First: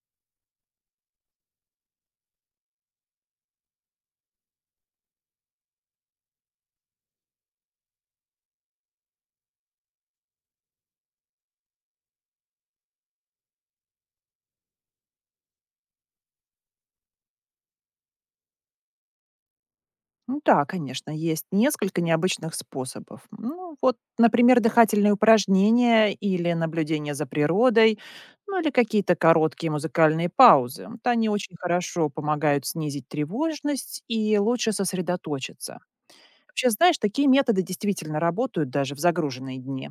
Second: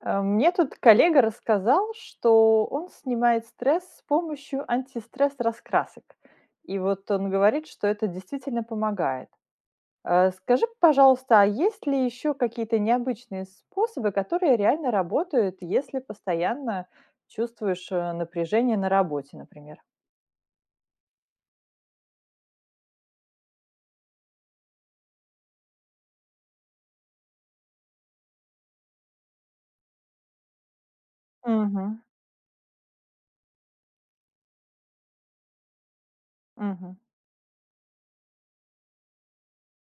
Мне тут коллега рассказал, что он снимает стресс с помощью антистресс-раскрасок. И вот он говорит, что это действительно помогает. Скажи, пожалуйста, а есть ли еще какие-то необычные способы, которые реально работают, если постоянно чувствуешь напряжение на работе, например? Ну да, конечно, есть несколько необычных способов. Ну вот, например, дыхательные упражнения или наблюдение за природой, ну или какие-то короткие музыкальные паузы. Вот они очень Мгм. хорошо помогают снизить тревожность и лучше сосредоточиться. Вообще, Мгм. знаешь, такие методы действительно работают даже в загруженные дни.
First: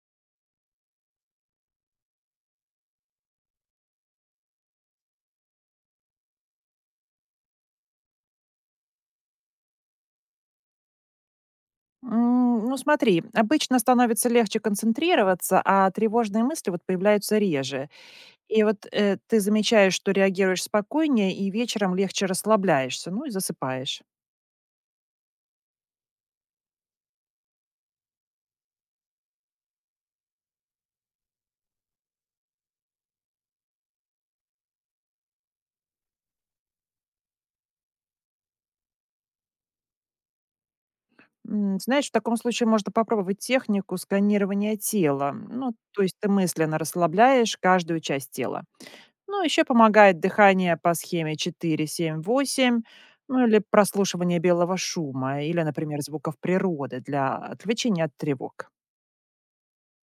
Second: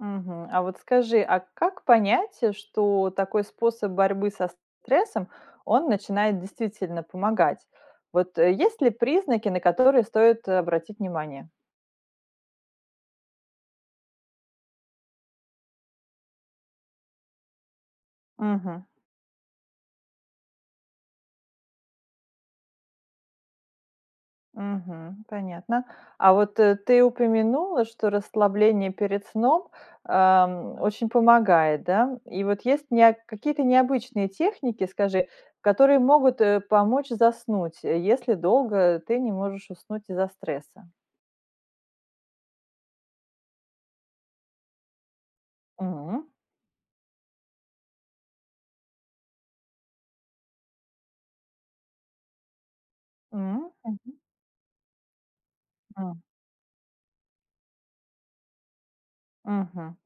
Мгм. А вот скажи, а как понять, что такой способ борьбы со стрессом, он начинает действительно помогать? Вот есть ли признаки, на которые стоит обратить внимание? Ну смотри, обычно становится легче концентрироваться, а тревожные мысли вот появляются реже. И Мгм. вот, ты замечаешь, что реагируешь спокойнее и вечером легче расслабляешься, ну и засыпаешь. Мгм. Понятно. А вот ты упомянула, что расслабление перед сном очень помогает, да? И вот есть какие-то необычные техники, скажи, которые могут помочь заснуть, если долго ты не можешь уснуть из-за стресса? Знаешь, в таком случае можно попробовать технику сканирования тела. Ну, то есть ты мысленно расслабляешь каждую часть тела. Ну, еще помогает дыхание по схеме 4-7-8, ну или М, мгм, прослушивание белого шума, или, например, м, звуков природы для отвлечения от тревог. мгм.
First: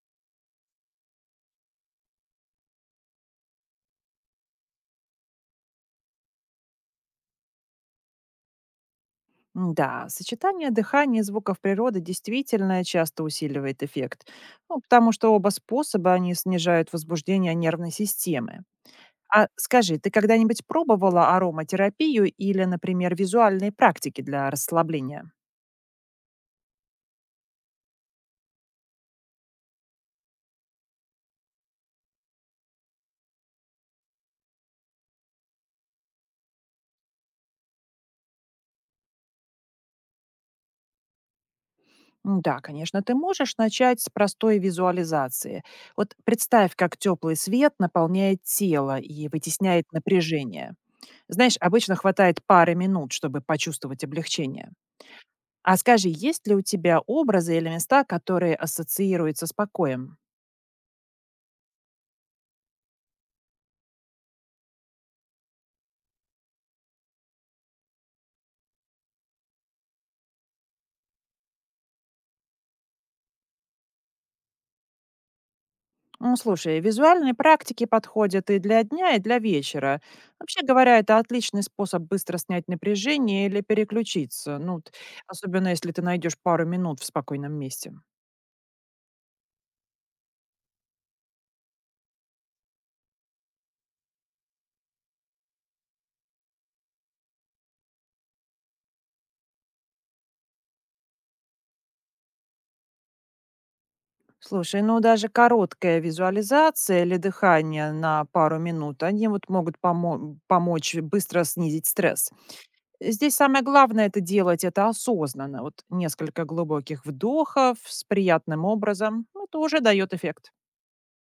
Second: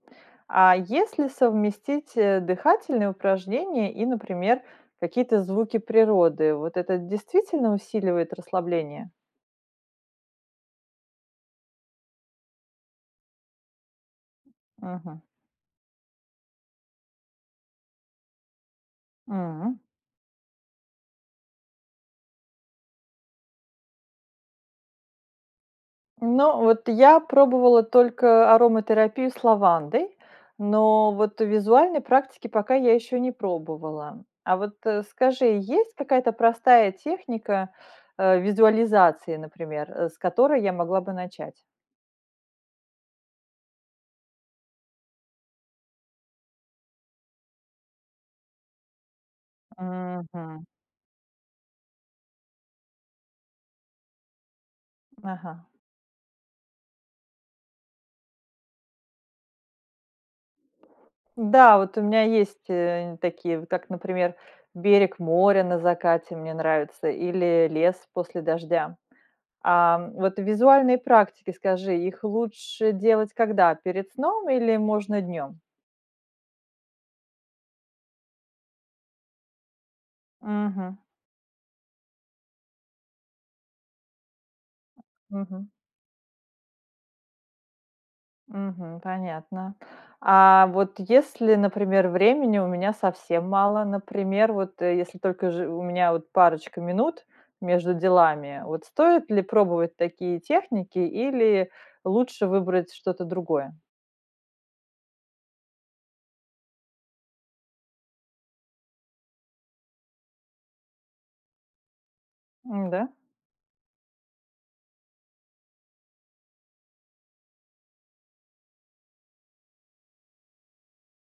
А если совместить, дыхательные упражнения и, например, какие-то звуки природы, вот это действительно усиливает расслабление? Да, сочетание дыхания и звуков природы действительно часто усиливает эффект, ну, потому Мгм, что оба способа они снижают возбуждение нервной системы. А м. скажи, ты когда-нибудь пробовала ароматерапию или, например, визуальные практики для расслабления? Ну, вот я пробовала только ароматерапию с лавандой, но вот визуальной практики пока я еще не пробовала. А вот, скажи, есть какая-то простая техника, визуализации, например, с которой я могла бы начать? Да, конечно, ты можешь начать с простой визуализации. Вот представь, как теплый свет наполняет тело и вытесняет Мгм. напряжение. Знаешь, обычно хватает пары минут, чтобы почувствовать облегчение. Ага. А скажи, есть ли у тебя образы или места, которые ассоциируются с покоем? Да, вот у меня есть, такие, вот как, например, берег моря на закате мне нравится или лес после дождя. А, вот визуальные практики, скажи, их лучше делать когда? Перед сном или можно днем? Ну, слушай, визуальные практики подходят и для дня, и для вечера. Вообще Мгм. говоря, это отличный способ быстро снять напряжение или переключиться. Особенно если ты найдешь пару минут в спокойном месте. Мгм. Понятно. А вот если, например, времени у меня совсем мало, например, вот если только же у меня вот парочка минут между делами, вот стоит ли пробовать такие техники или лучше выбрать что-то другое? Слушай, ну даже короткая визуализация или дыхание на пару минут, они вот могут помочь быстро снизить стресс. Да? Здесь самое главное — это делать это осознанно. Вот несколько глубоких вдохов с приятным образом — ну, это уже дает эффект.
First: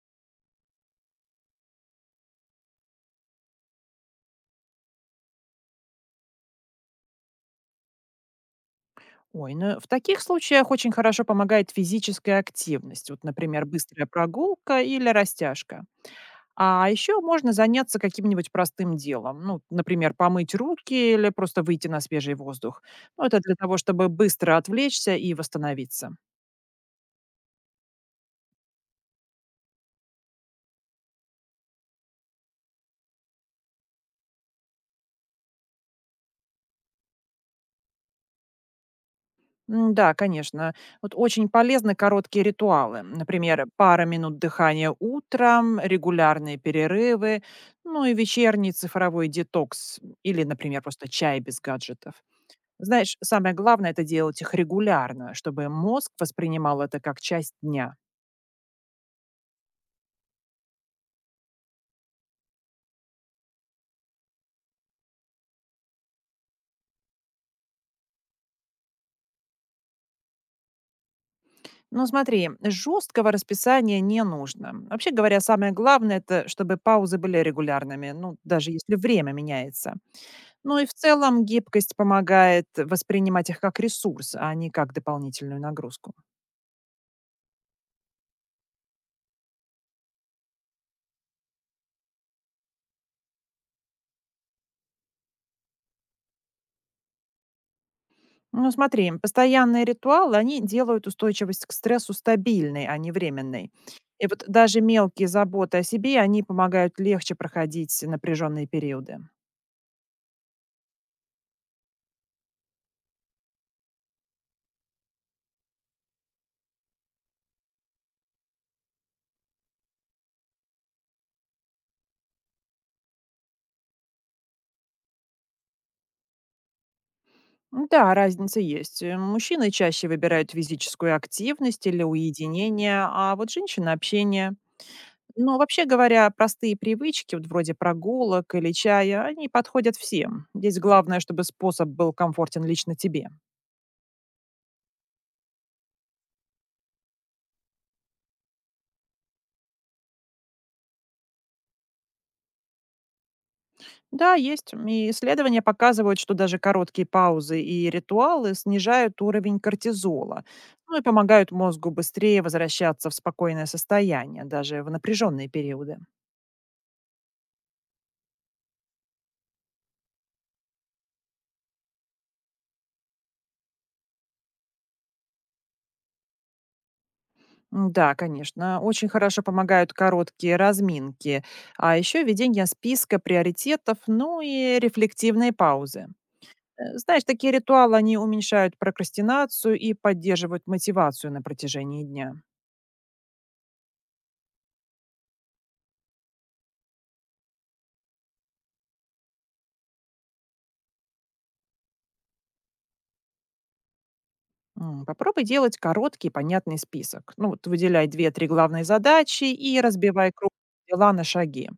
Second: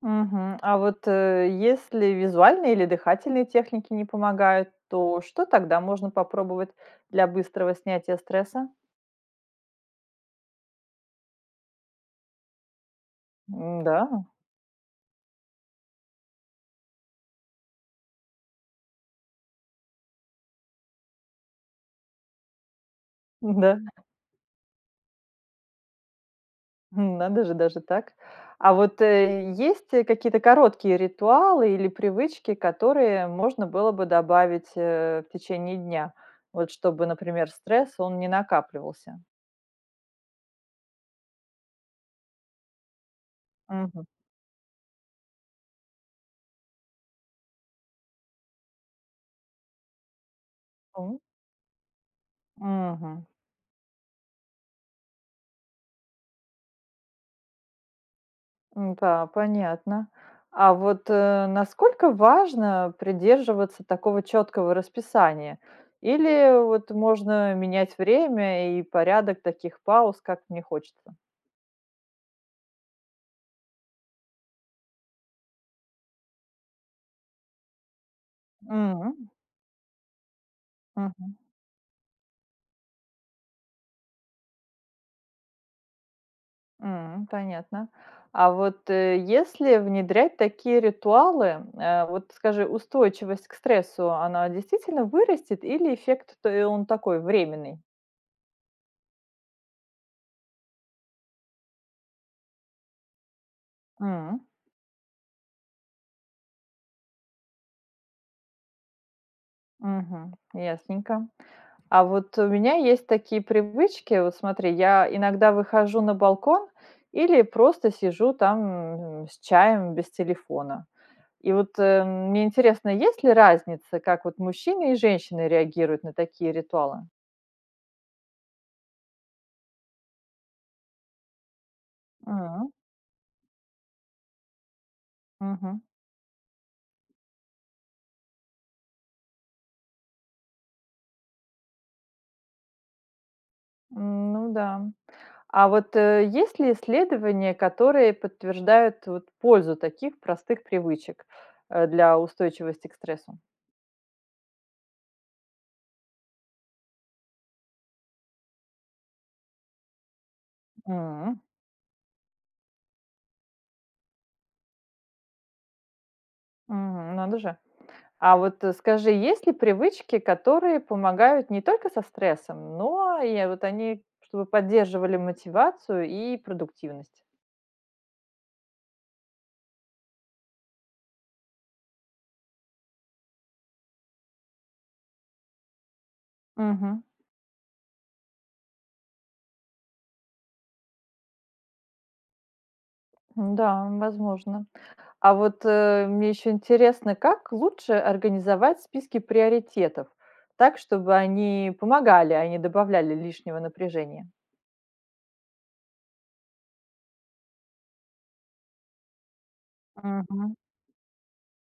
Мгм. А вот если визуальные или дыхательные техники не помогают, то что тогда можно попробовать для быстрого снятия стресса? Ой, ну в таких случаях очень хорошо помогает физическая активность. Вот, например, Да, быстрая прогулка или растяжка. А еще можно заняться каким-нибудь простым делом. Ну, например, помыть руки или просто выйти на свежий воздух. Ну, это для да. того, чтобы быстро отвлечься и восстановиться. Надо же, даже так. А вот, есть, какие-то короткие ритуалы или привычки, которые можно было бы добавить, в течение дня? Вот чтобы, например, стресс, он не накапливался. М-да, конечно. Вот очень полезны короткие ритуалы. Например, Мгм. пара минут дыхания утром, регулярные перерывы, ну и вечерний цифровой детокс или, например, просто М, чай без гаджетов. Знаешь, мгм. самое главное — это делать их регулярно, чтобы мозг воспринимал это как часть дня. М-да, понятно. А вот, насколько важно придерживаться такого четкого расписания? Или вот можно менять время и порядок таких пауз, как мне хочется? Но смотри, жесткого расписания не нужно. Вообще говоря, самое главное — это чтобы паузы были регулярными, ну, даже если время меняется. Ну и в Мгм. целом гибкость помогает воспринимать их как ресурс, а не как дополнительную нагрузку. Понятно. А вот, если внедрять такие ритуалы, вот скажи, устойчивость к стрессу, она действительно вырастет или эффект, то он такой временный? Ну смотри, постоянные ритуалы, они делают устойчивость к стрессу стабильной, а не временной. И М, вот даже мелкие заботы о себе, они помогают легче проходить напряженные периоды. мгм, ясненько. А вот у меня есть такие привычки. Вот смотри, я иногда выхожу на балкон или просто сижу там, с чаем без телефона. И вот, мне интересно, есть ли разница, как вот мужчины и женщины реагируют на такие ритуалы? Да, разница есть. Мужчины чаще выбирают физическую активность или уединение, а вот женщины — общение. Но Мгм. вообще говоря, простые привычки, вот вроде прогулок или чая, они подходят всем. Здесь главное, чтобы способ был комфортен лично тебе. Ну да. А вот, есть ли исследования, которые подтверждают вот пользу таких простых привычек, для устойчивости к стрессу? Да, есть. И исследования показывают, что даже короткие паузы и ритуалы снижают уровень кортизола, ну и М, помогают мозгу быстрее возвращаться в спокойное состояние, даже в напряженные периоды. мгм, надо же. А вот, скажи, есть ли привычки, которые помогают не только со стрессом, но и вот они, чтобы поддерживали мотивацию и продуктивность? Да, конечно, очень хорошо помогают короткие разминки, а еще ведение списка приоритетов, ну и рефлективные паузы. Мгм. Знаешь, такие ритуалы, они уменьшают прокрастинацию и поддерживают мотивацию на протяжении дня. Да, возможно. А вот, мне еще интересно, как лучше организовать списки приоритетов так, чтобы они помогали, а не добавляли лишнего напряжения? Попробуй делать короткий, понятный список. Ну, вот выделяй две-три главные задачи и разбивай круг Мгм. дела на шаги.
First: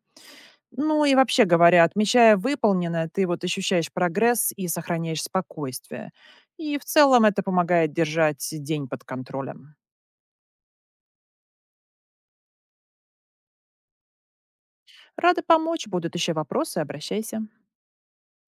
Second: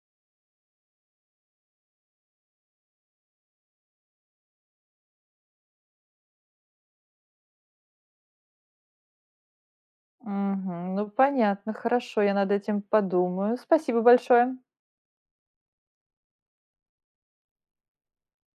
Ну и вообще говоря, отмечая выполненное, ты вот ощущаешь прогресс и сохраняешь спокойствие. И в целом это помогает держать день под контролем. Мгм. Ну, понятно, хорошо, я над этим подумаю. Спасибо большое. Рада помочь. Будут еще вопросы, обращайся.